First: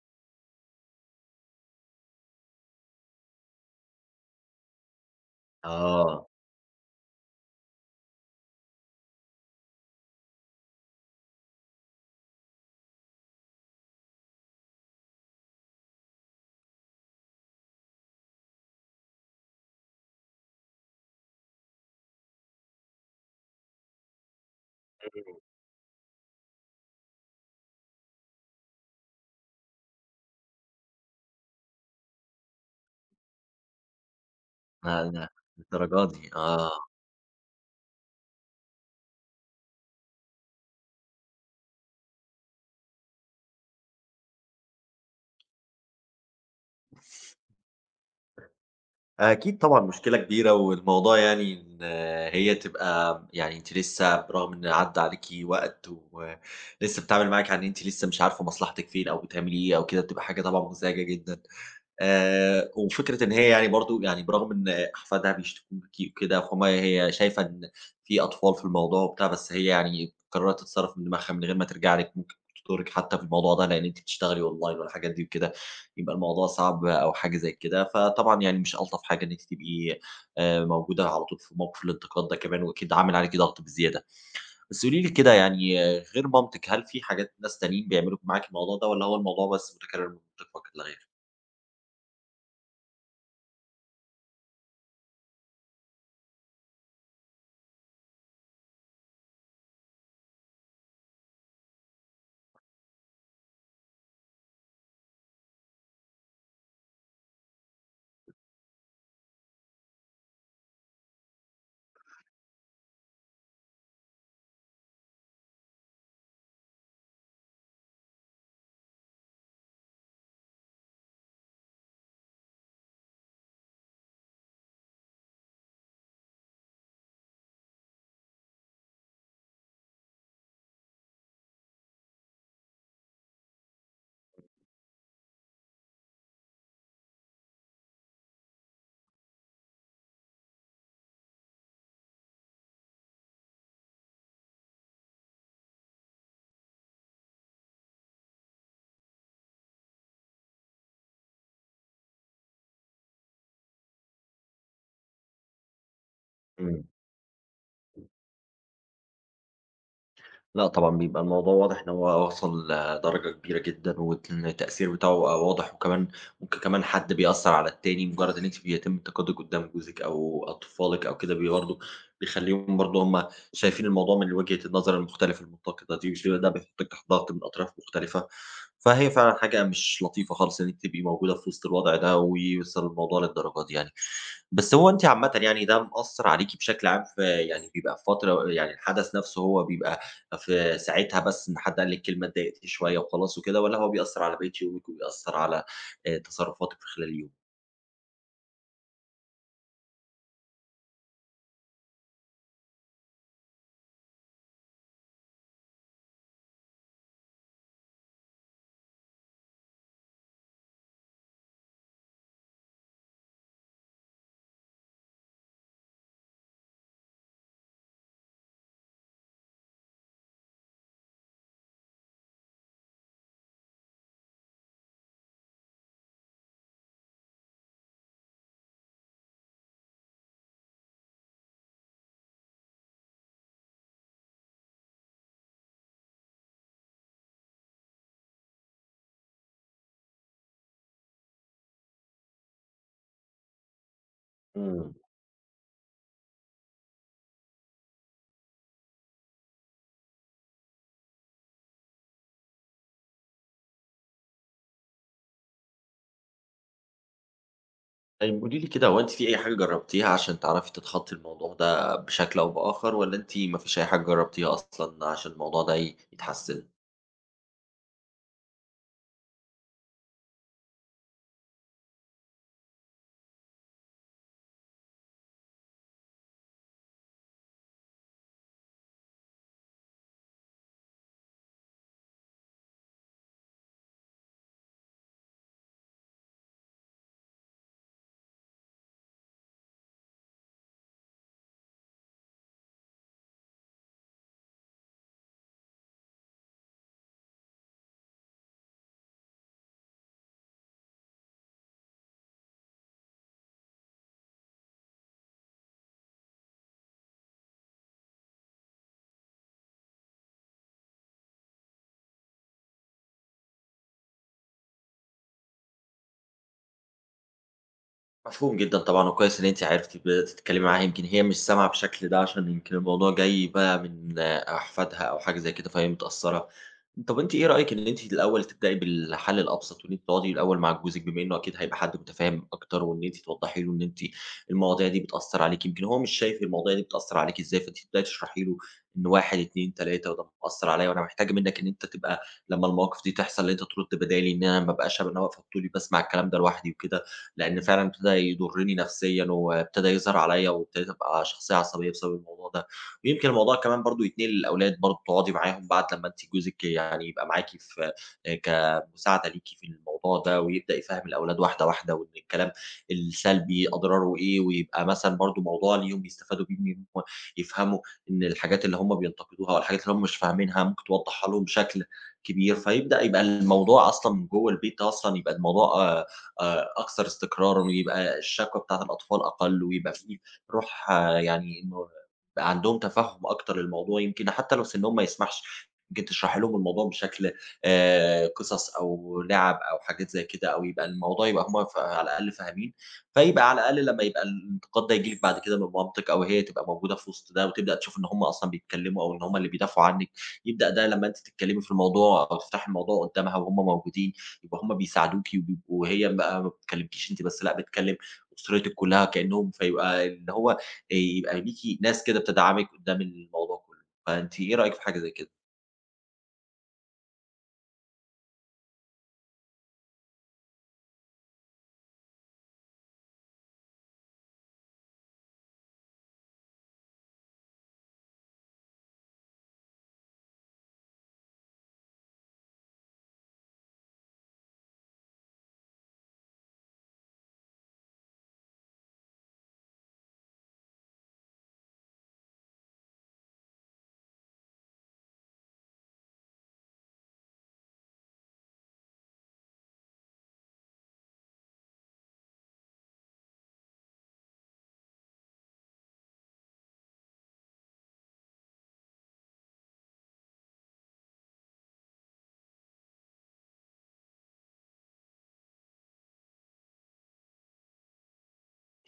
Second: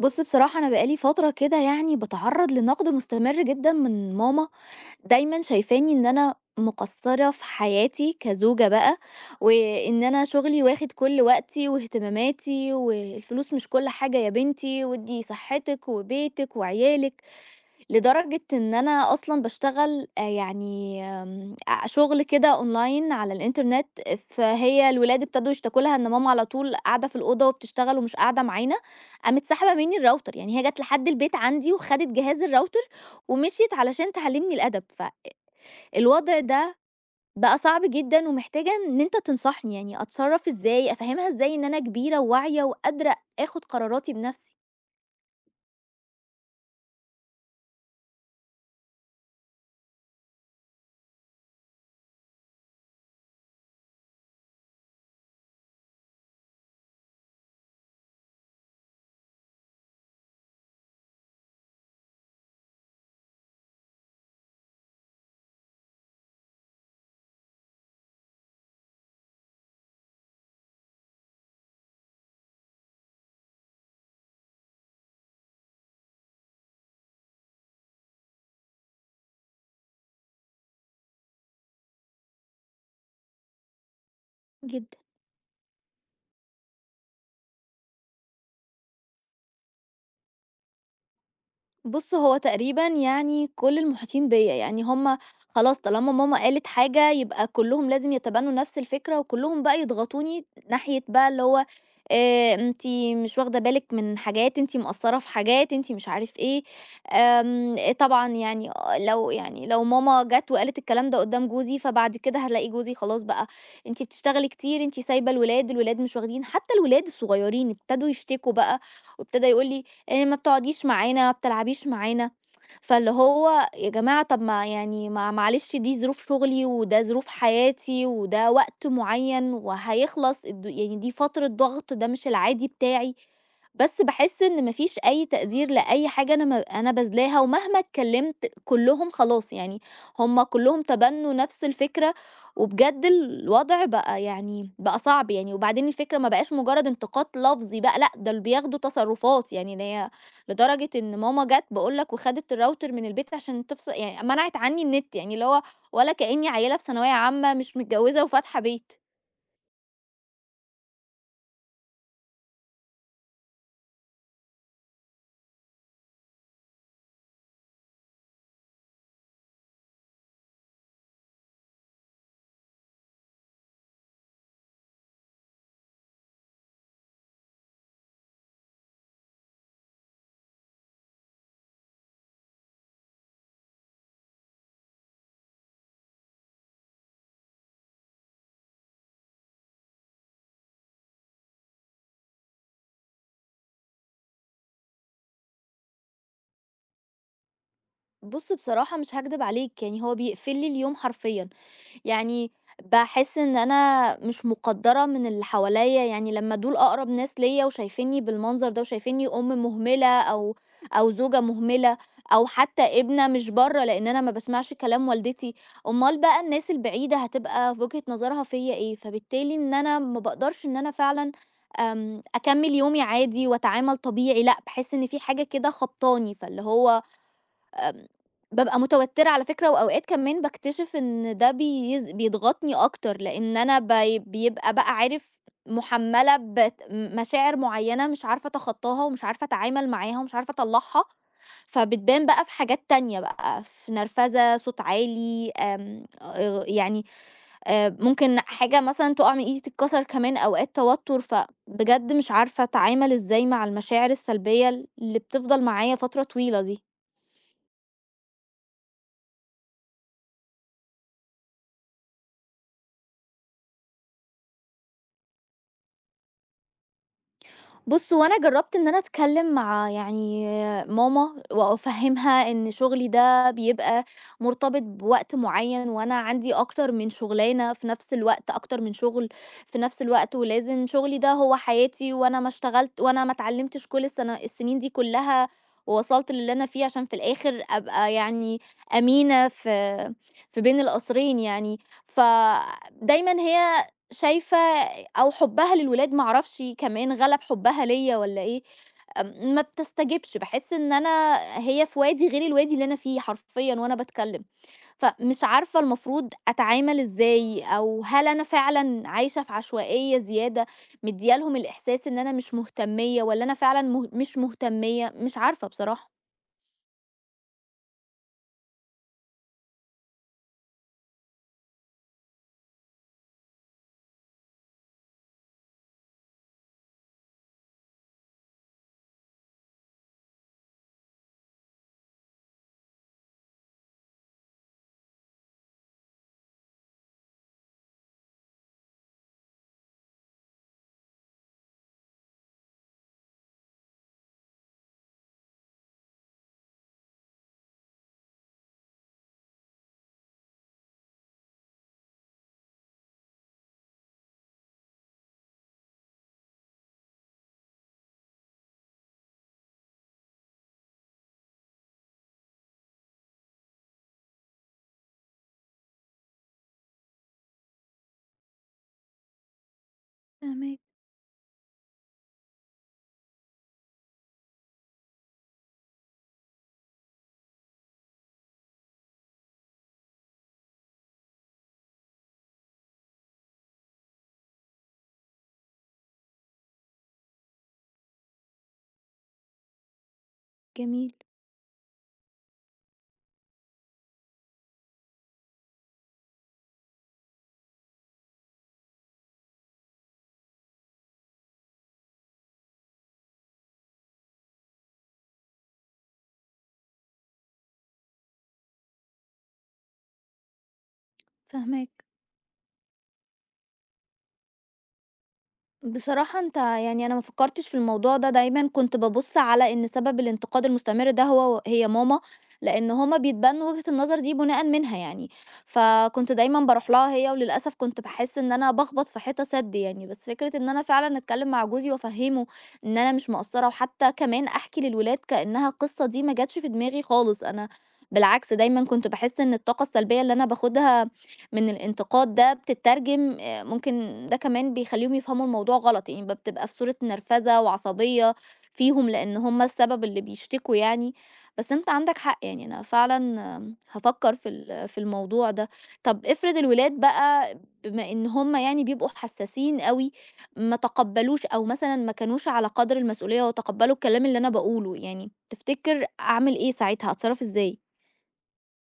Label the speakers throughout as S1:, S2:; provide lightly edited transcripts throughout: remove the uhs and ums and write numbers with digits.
S1: بُص، بصراحة أنا بقى لي فترة كده يعني باتعرّض لنقد مستمر جدًا من ماما، دايمًا شايفاني إن
S2: آه،
S1: أنا مقصّرة في حياتي كزوجة بقى، وإن أنا شغلي واخد كل وقتي واهتماماتي، والفلوس مش كل حاجة يا بنتي وادّي صحتِك وبيتِك وعيالِك. لدرجة إن أنا أصلًا باشتغل يعني آمم أ شغل كده online على الإنترنت، فهي الولاد ابتدوا يشتكوا لها إن ماما على طول قاعدة في الأوضة وبتشتغل ومش قاعدة معانا، قامت ساحبة منّي الراوتر، يعني هي جات لحد البيت عندي وخدت جهاز الراوتر ومشيت علشان تعلّمني الأدب،
S2: لأ، لأ، للدرجة دي،
S1: فالوضع
S2: آه.
S1: ده بقى صعب جدًا ومحتاجة إن أنت تنصحني، يعني أتصرّف إزاي، أفهّمها إزاي إن أنا كبيرة وواعية وقادرة آخُد قراراتي بنَفْسي؟
S2: أكيد طبعًا مشكلة كبيرة، والموضوع يعني إن هي تبقى يعني أنتِ لسه برغم إن عدّى عليكِ وقت ولسه بتتعامل معاكِ على إن أنتِ لسه مش عارفة مصلحتِك فين أو بتعملي إيه أو كده، بتبقى حاجة طبعًا مزعجة جدًا. وفكرة إن هي يعني برضه يعني برغم إن أحفادها بيشتكوا ليكِ وكده، فهُم هي شايفة إن في أطفال في الموضوع وبتاع، بس هي يعني قررت تتصرّف من دماغها من غير ما ترجع لِك، ممكن تضرِّك حتى في الموضوع ده، لإن أنتِ بتشتغلي أونلاين والحاجات دي وكده، يبقى الموضوع صعب أو حاجة زي كده. فطبعًا يعني مش ألطف حاجة إن أنتِ تبقي موجودة على طول في موقف الانتقاد ده كمان، وأكيد عامل عليكِ ضغط بزيادة. بس
S1: جدًا.
S2: قولي لي كده يعني غير مامتِك، هل في حاجات ناس تانيين بيعملوا معاكِ الموضوع ده والّا هو الموضوع بس متكرر من مامتِك فقط لا غير؟
S1: بُص، هو تقريبًا يعني كل المحيطين بيّا، يعني هم خلاص طالما ماما قالت حاجة يبقى كلّهم لازم يتبنوا نفس الفكرة، وكلّهم بقى يضغطوني ناحية بقى اللي هو أنتِ مش واخدة بالِك من حاجات، أنتِ مقصّرة في حاجات، أنتِ مش عارف إيه، طبعًا يعني آه، لو يعني لو ماما جات وقالت الكلام ده قدّام جوزي، فبعد كده هالاقي جوزي خلاص بقى أنتِ بتشتغلي كتير، أنتِ سايبة الولاد، الولاد مش واخدين حتى الولاد الصغيرين ابتدوا يشتكوا بقى، وابتدى يقول لي ما بتقعديش معانا، ما بتلعبيش معانا، فاللي هو يا جماعة طب ما يعني ما معلش دي ظروف شغلي، وده ظروف حياتي، وده وقت معيّن وهيخلص يعني دي فترة ضغط، ده مش العادي بتاعي، بس باحس إن ما فيش أي تقدير لأي حاجة أنا باذلاها، ومهما اتكلمت كلّهم خلاص يعني هُم كلّهم تبنوا نفس الفكرة، وبجد الوضع بقى يعني بقى صعب يعني، وبعدين الفكرة ما بقاش مجرد انتقاد لفظي بقى لأ، ده اللي بياخدوا تصرفات، يعني إن هي لدرجة إن ماما جات باقول لك وخدت الراوتر من البيت عشان تفصل، يعني منعت عني النت، يعني اللي هو ولا كإني عيّلة في
S2: إمم.
S1: ثانوية عامة مش متجوزة وفاتحة بيت.
S2: لأ طبعًا بيبقى الموضوع واضح إن هو وصل لدرجة كبيرة جدًا، وإن التأثير بتاعه بقى واضح، وكمان ممكن كمان حد بيأثّر على التاني، مجرّد إن أنتِ بيتم التقدّم قدّام جوزِك أو أطفالِك أو كده برضه بيخلّيهم برضه هم شايفين الموضوع من وجهة النظر المختلفة المنتقدة دي، وش ده بيحطِّك تحت ضغط من أطراف مختلفة، فهي فعلًا حاجة مش لطيفة خالص إن أنتِ تبقي موجودة في وسط الوضع ده، ويوصل الموضوع للدرجة دي يعني. بس هو أنتِ عامةً يعني ده مأثّر عليكِ بشكل عام في يعني بيبقى في فترة يعني الحدث نَفْسه هو بيبقى في ساعتها بس إن حد قال لِك كلمة اتضايقتِ شوية وخلاص وكده، والّا هو بيأثّر على بقية يومِك وبيأثّر على تصرفاتِك في خلال اليوم؟
S1: بُص، بصراحة مش هاكدب عليك، يعني هو بيقفل لي اليوم حرفيًا. يعني باحس إن أنا مش مقدّرة من اللي حواليّا، يعني لمّا دول أقرب ناس ليّا وشايفينّي بالمنظر ده وشايفينّي أم مهملة أو زوجة مهملة أو حتى ابنة مش برّه، لإن أنا ما باسمعش كلام والدتي، أُمّال بقى الناس البعيدة هتبقى في وجهة نظرها فيّا إيه؟ فبالتالي إن أنا ما باقدرش إن أنا فعلًا أكمّل يومي عادي وأتعامل طبيعي لأ، باحس إن في حاجة كده خبطاني، فاللي هو آمم، بابقى متوترة على فكرة، وأوقات كمان باكتشف إن ده بيضغطني أكتر، لإن أنا بيبقى بقى عارف مُحمّلة بت مشاعر معيّنة مش عارفة أتخطاها، ومش عارفة أتعامل معاها، ومش عارفة أطلّعها، فبتبان بقى في حاجات تانية بقى، في نرفزة، صوت
S2: إمم.
S1: عالي، آمم، يعني ممكن حاجة مثلًا تُقع من إيدي تتكسر كمان أوقات توتر، فبجد مش عارفة أتعامل إزاي مع المشاعر السلبية اللي بتفضل معايا فترة طويلة دي.
S2: طيب قولي لي كده هو أنتِ في أي حاجة جرّبتيها عشان تعرفي تتخطّي الموضوع ده بشكل أو بآخر، والّا أنتِ ما فيش أي حاجة جرّبتيها أصلًا عشان الموضوع ده يتحسّن؟
S1: بُص، هو أنا جرّبت إن أنا أتكلّم مع يعني ماما وأفهّمها إن شُغلي ده بيبقى مرتبط بوقت معيّن وأنا عندي أكتر من شُغلانة في نفس الوقت، أكتر من شُغل في نفس الوقت ولازم شُغلي ده هو حياتي وأنا ما اشتغلت وأنا ما اتعلّمتش كل السنين دي كُلّها ووصلت للي أنا فيه عشان في الآخر أبقى يعني أمينة في في بين القصرين يعني، فدايمًا هي شايفة أو حُبّها للولاد ما أعرفش كمان غَلَب حُبّها ليّا والّا إيه، ما بتستجبش، باحس إن أنا هي في وادي غير الوادي اللي أنا فيه حرفيًا وأنا باتكلّم، فمش عارفة المفروض أتعامل إزاي أو هل أنا فعلًا عايشة في عشوائية زيادة، مدّية لهم الإحساس إن أنا مش مهتمية والّا أنا فعلًا مش مهتمية، مش عارفة بصراحة.
S2: مفهوم جدًا طبعًا، وكويس إن أنتِ عرفتِ بدأتِ تتكلمي معاها، يمكن هي مش سامعة بالشكل ده عشان يمكن الموضوع جاي بقى من أحفادها أو حاجة زي كده، فهي متأثّرة. طَب أنتِ إيه رأيِك إن أنتِ الأول تبدئي بالحل الأبسط، وإن أنتِ تقعدي الأول مع جوزِك بما إنه أكيد هيبقى حد متفاهم أكتر، وإن أنتِ توضّحي له إن أنتِ المواضيع دي بتأثّر عليكِ، يمكن هو مش شايف المواضيع دي بتأثّر عليكِ إزاي، فأنتِ تبدئي تشرحي له إن 1، 2، 3 وده مأثّر عليَّ وأنا محتاجة منّك إن أنت تبقى لمّا المواقف دي تحصل إن أنت ترُد بدالي، إن أنا ما ابقاش أنا واقفة بطولي باسمع الكلام ده لوحدي وكده. لإن فعلًا ابتدى يضرني نفسيًا، وابتدى يظهر عليَّ، وابتديت أبقى شخصية عصبية بسبب الموضوع ده. ويمكن الموضوع كمان برضه يتنقل للأولاد برضه، تقعدي معاهم بعد لمّا أنتِ جوزِك يعني يبقى معاكِ في آآ كمساعدة ليكِ في الموضوع ده، ويبدأ يفهّم الأولاد واحدة، واحدة، وإن الكلام السلبي أضراره إيه، ويبقى مثلًا برضه موضوع ليهم يستفادوا بيه، إن هم يفهموا إن الحاجات اللي هم بينتقدوها، أو الحاجات اللي هم مش فاهمينها،
S1: فاهماك،
S2: ممكن توضحها لهم بشكل كبير، فيبدأ يبقى الموضوع أصلًا من جوّه البيت ده أصلًا يبقى الموضوع أكثر استقرارًا، ويبقى الشكوى بتاعة الأطفال أقل، ويبقى في روح يعني إنه بقى عندهم تفهم أكتر للموضوع، يمكن حتى لو سنهم ما يسمحش، يمكن تشرحي لهم الموضوع بشكل قصص أو لعب أو حاجات زي كده، أو يبقى
S1: جميل،
S2: الموضوع يبقى هم على الأقل فاهمين، فيبقى على الأقل لمّا يبقى الانتقاد ده ييجي لِك بعد كده من مامتِك، أو هي تبقى موجودة في وسط ده، وتبدأ تشوف إن هم أصلًا بيتكلموا، أو إن هم اللي بيدافعوا عنِك، يبدأ ده لمّا أنتِ تتكلمي في الموضوع أو تفتحي الموضوع قدامها وهم موجودين. يبقى هم بيساعدوكِ وبيبقوا هي بقى ما بتكلمكيش أنتِ بس، لأ بتكلم أسرتِك كلها كأنهم فيبقى اللي هو يبقى ليكِ
S1: فاهماك.
S2: ناس كده بتدعمِك قدّام الموضوع كله، فأنتِ إيه رأيِك في حاجة زي كده؟
S1: بصراحة انت يعني انا ما فكرتش في الموضوع ده، دايما كنت ببص على ان سبب الانتقاد المستمر ده هو هي ماما، لان هما بيتبنوا وجهة النظر دي بناء منها يعني، فكنت دايما بروح لها هي وللاسف كنت بحس ان انا بخبط في حيطة سد يعني، بس فكرة ان انا فعلا اتكلم مع جوزي وافهمه ان انا مش مقصرة وحتى كمان احكي للولاد كأنها قصة دي ما جاتش في دماغي خالص. انا بالعكس دايما كنت بحس ان الطاقة السلبية اللي انا باخدها من الانتقاد ده بتترجم ممكن ده كمان بيخلّيهم يفهموا الموضوع غلط، يعني بتبقى في صورة نرفزة وعصبية فيهم لإن هم السبب اللي بيشتكوا يعني، بس أنت عندك حق يعني أنا فعلًا هافكّر في في الموضوع ده. طب افرض الولاد بقى بما إن هم يعني بيبقوا حسّاسين أوي، ما تقبّلوش أو مثلًا ما كانوش على قدر المسؤولية وتقبّلوا الكلام اللي أنا باقوله، يعني تفتكر أعمل إيه ساعتها، أتصرّف إزاي؟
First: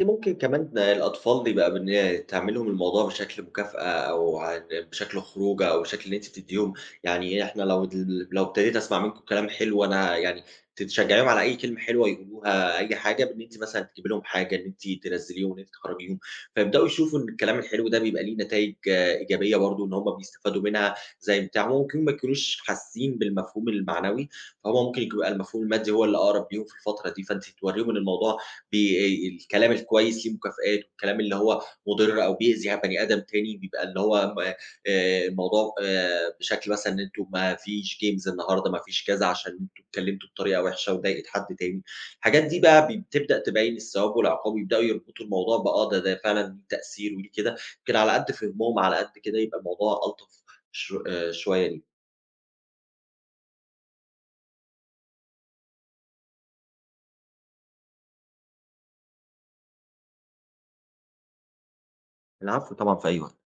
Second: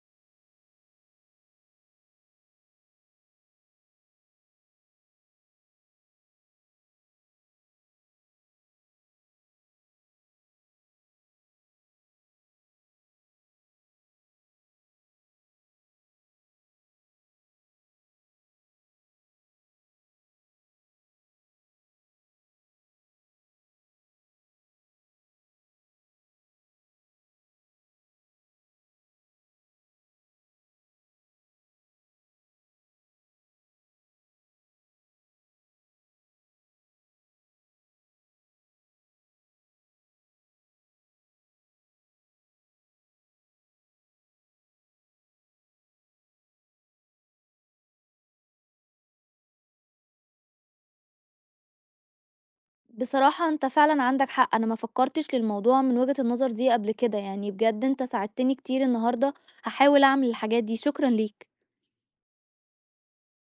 S2: أنتِ ممكن كمان الأطفال دي بقى بإن تعملي لهم الموضوع بشكل مكافأة أو بشكل خروجة أو بشكل إن أنتِ بتدّيهم يعني إحنا لو لو ابتديت أسمع منكم كلام حلو أنا يعني تشجّعيهم على أي كلمة حلوة يقولوها، أي حاجة بإن أنتِ مثلًا تجيبي لهم حاجة، إن أنتِ تنزّليهم، إن أنتِ تخرّجيهم، فيبدأوا يشوفوا إن الكلام الحلو ده بيبقى ليه نتايج إيجابية برضه إن هم بيستفادوا منها زي بتاع، ممكن ما يكونوش حاسين بالمفهوم المعنوي، فهُم ممكن يبقى المفهوم المادي هو اللي أقرب ليهم في الفترة دي، فأنتِ تورّيهم إن الموضوع الكلام الكويس ليه مكافآت، والكلام اللي هو مُضِر أو بيأذي بني آدم تاني بيبقى اللي هو م الموضوع بشكل مثلًا إن أنتم ما فيش games النهارده، ما فيش كذا، عشان أنتم اتكلمتوا بطريقة وِحشة وضايقت حد تاني. الحاجات دي بقى بتبدأ تبين الثواب والعقاب، ويبدأوا يربطوا الموضوع بآه ده فعلًا ليه تأثير وليه كده، يمكن على قد فهمهم، على قد كده يبقى الموضوع ألطف ش شوية ليهم.
S1: بصراحة أنت فعلًا عندك حق، أنا ما فكّرتش للموضوع من وجهة النظر دي قبل كده، يعني بجد أنت ساعدتني كتير النهارده، هاحاول أعمل الحاجات دي، شكرًا ليك.
S2: العفو طبعًا في أي وقت.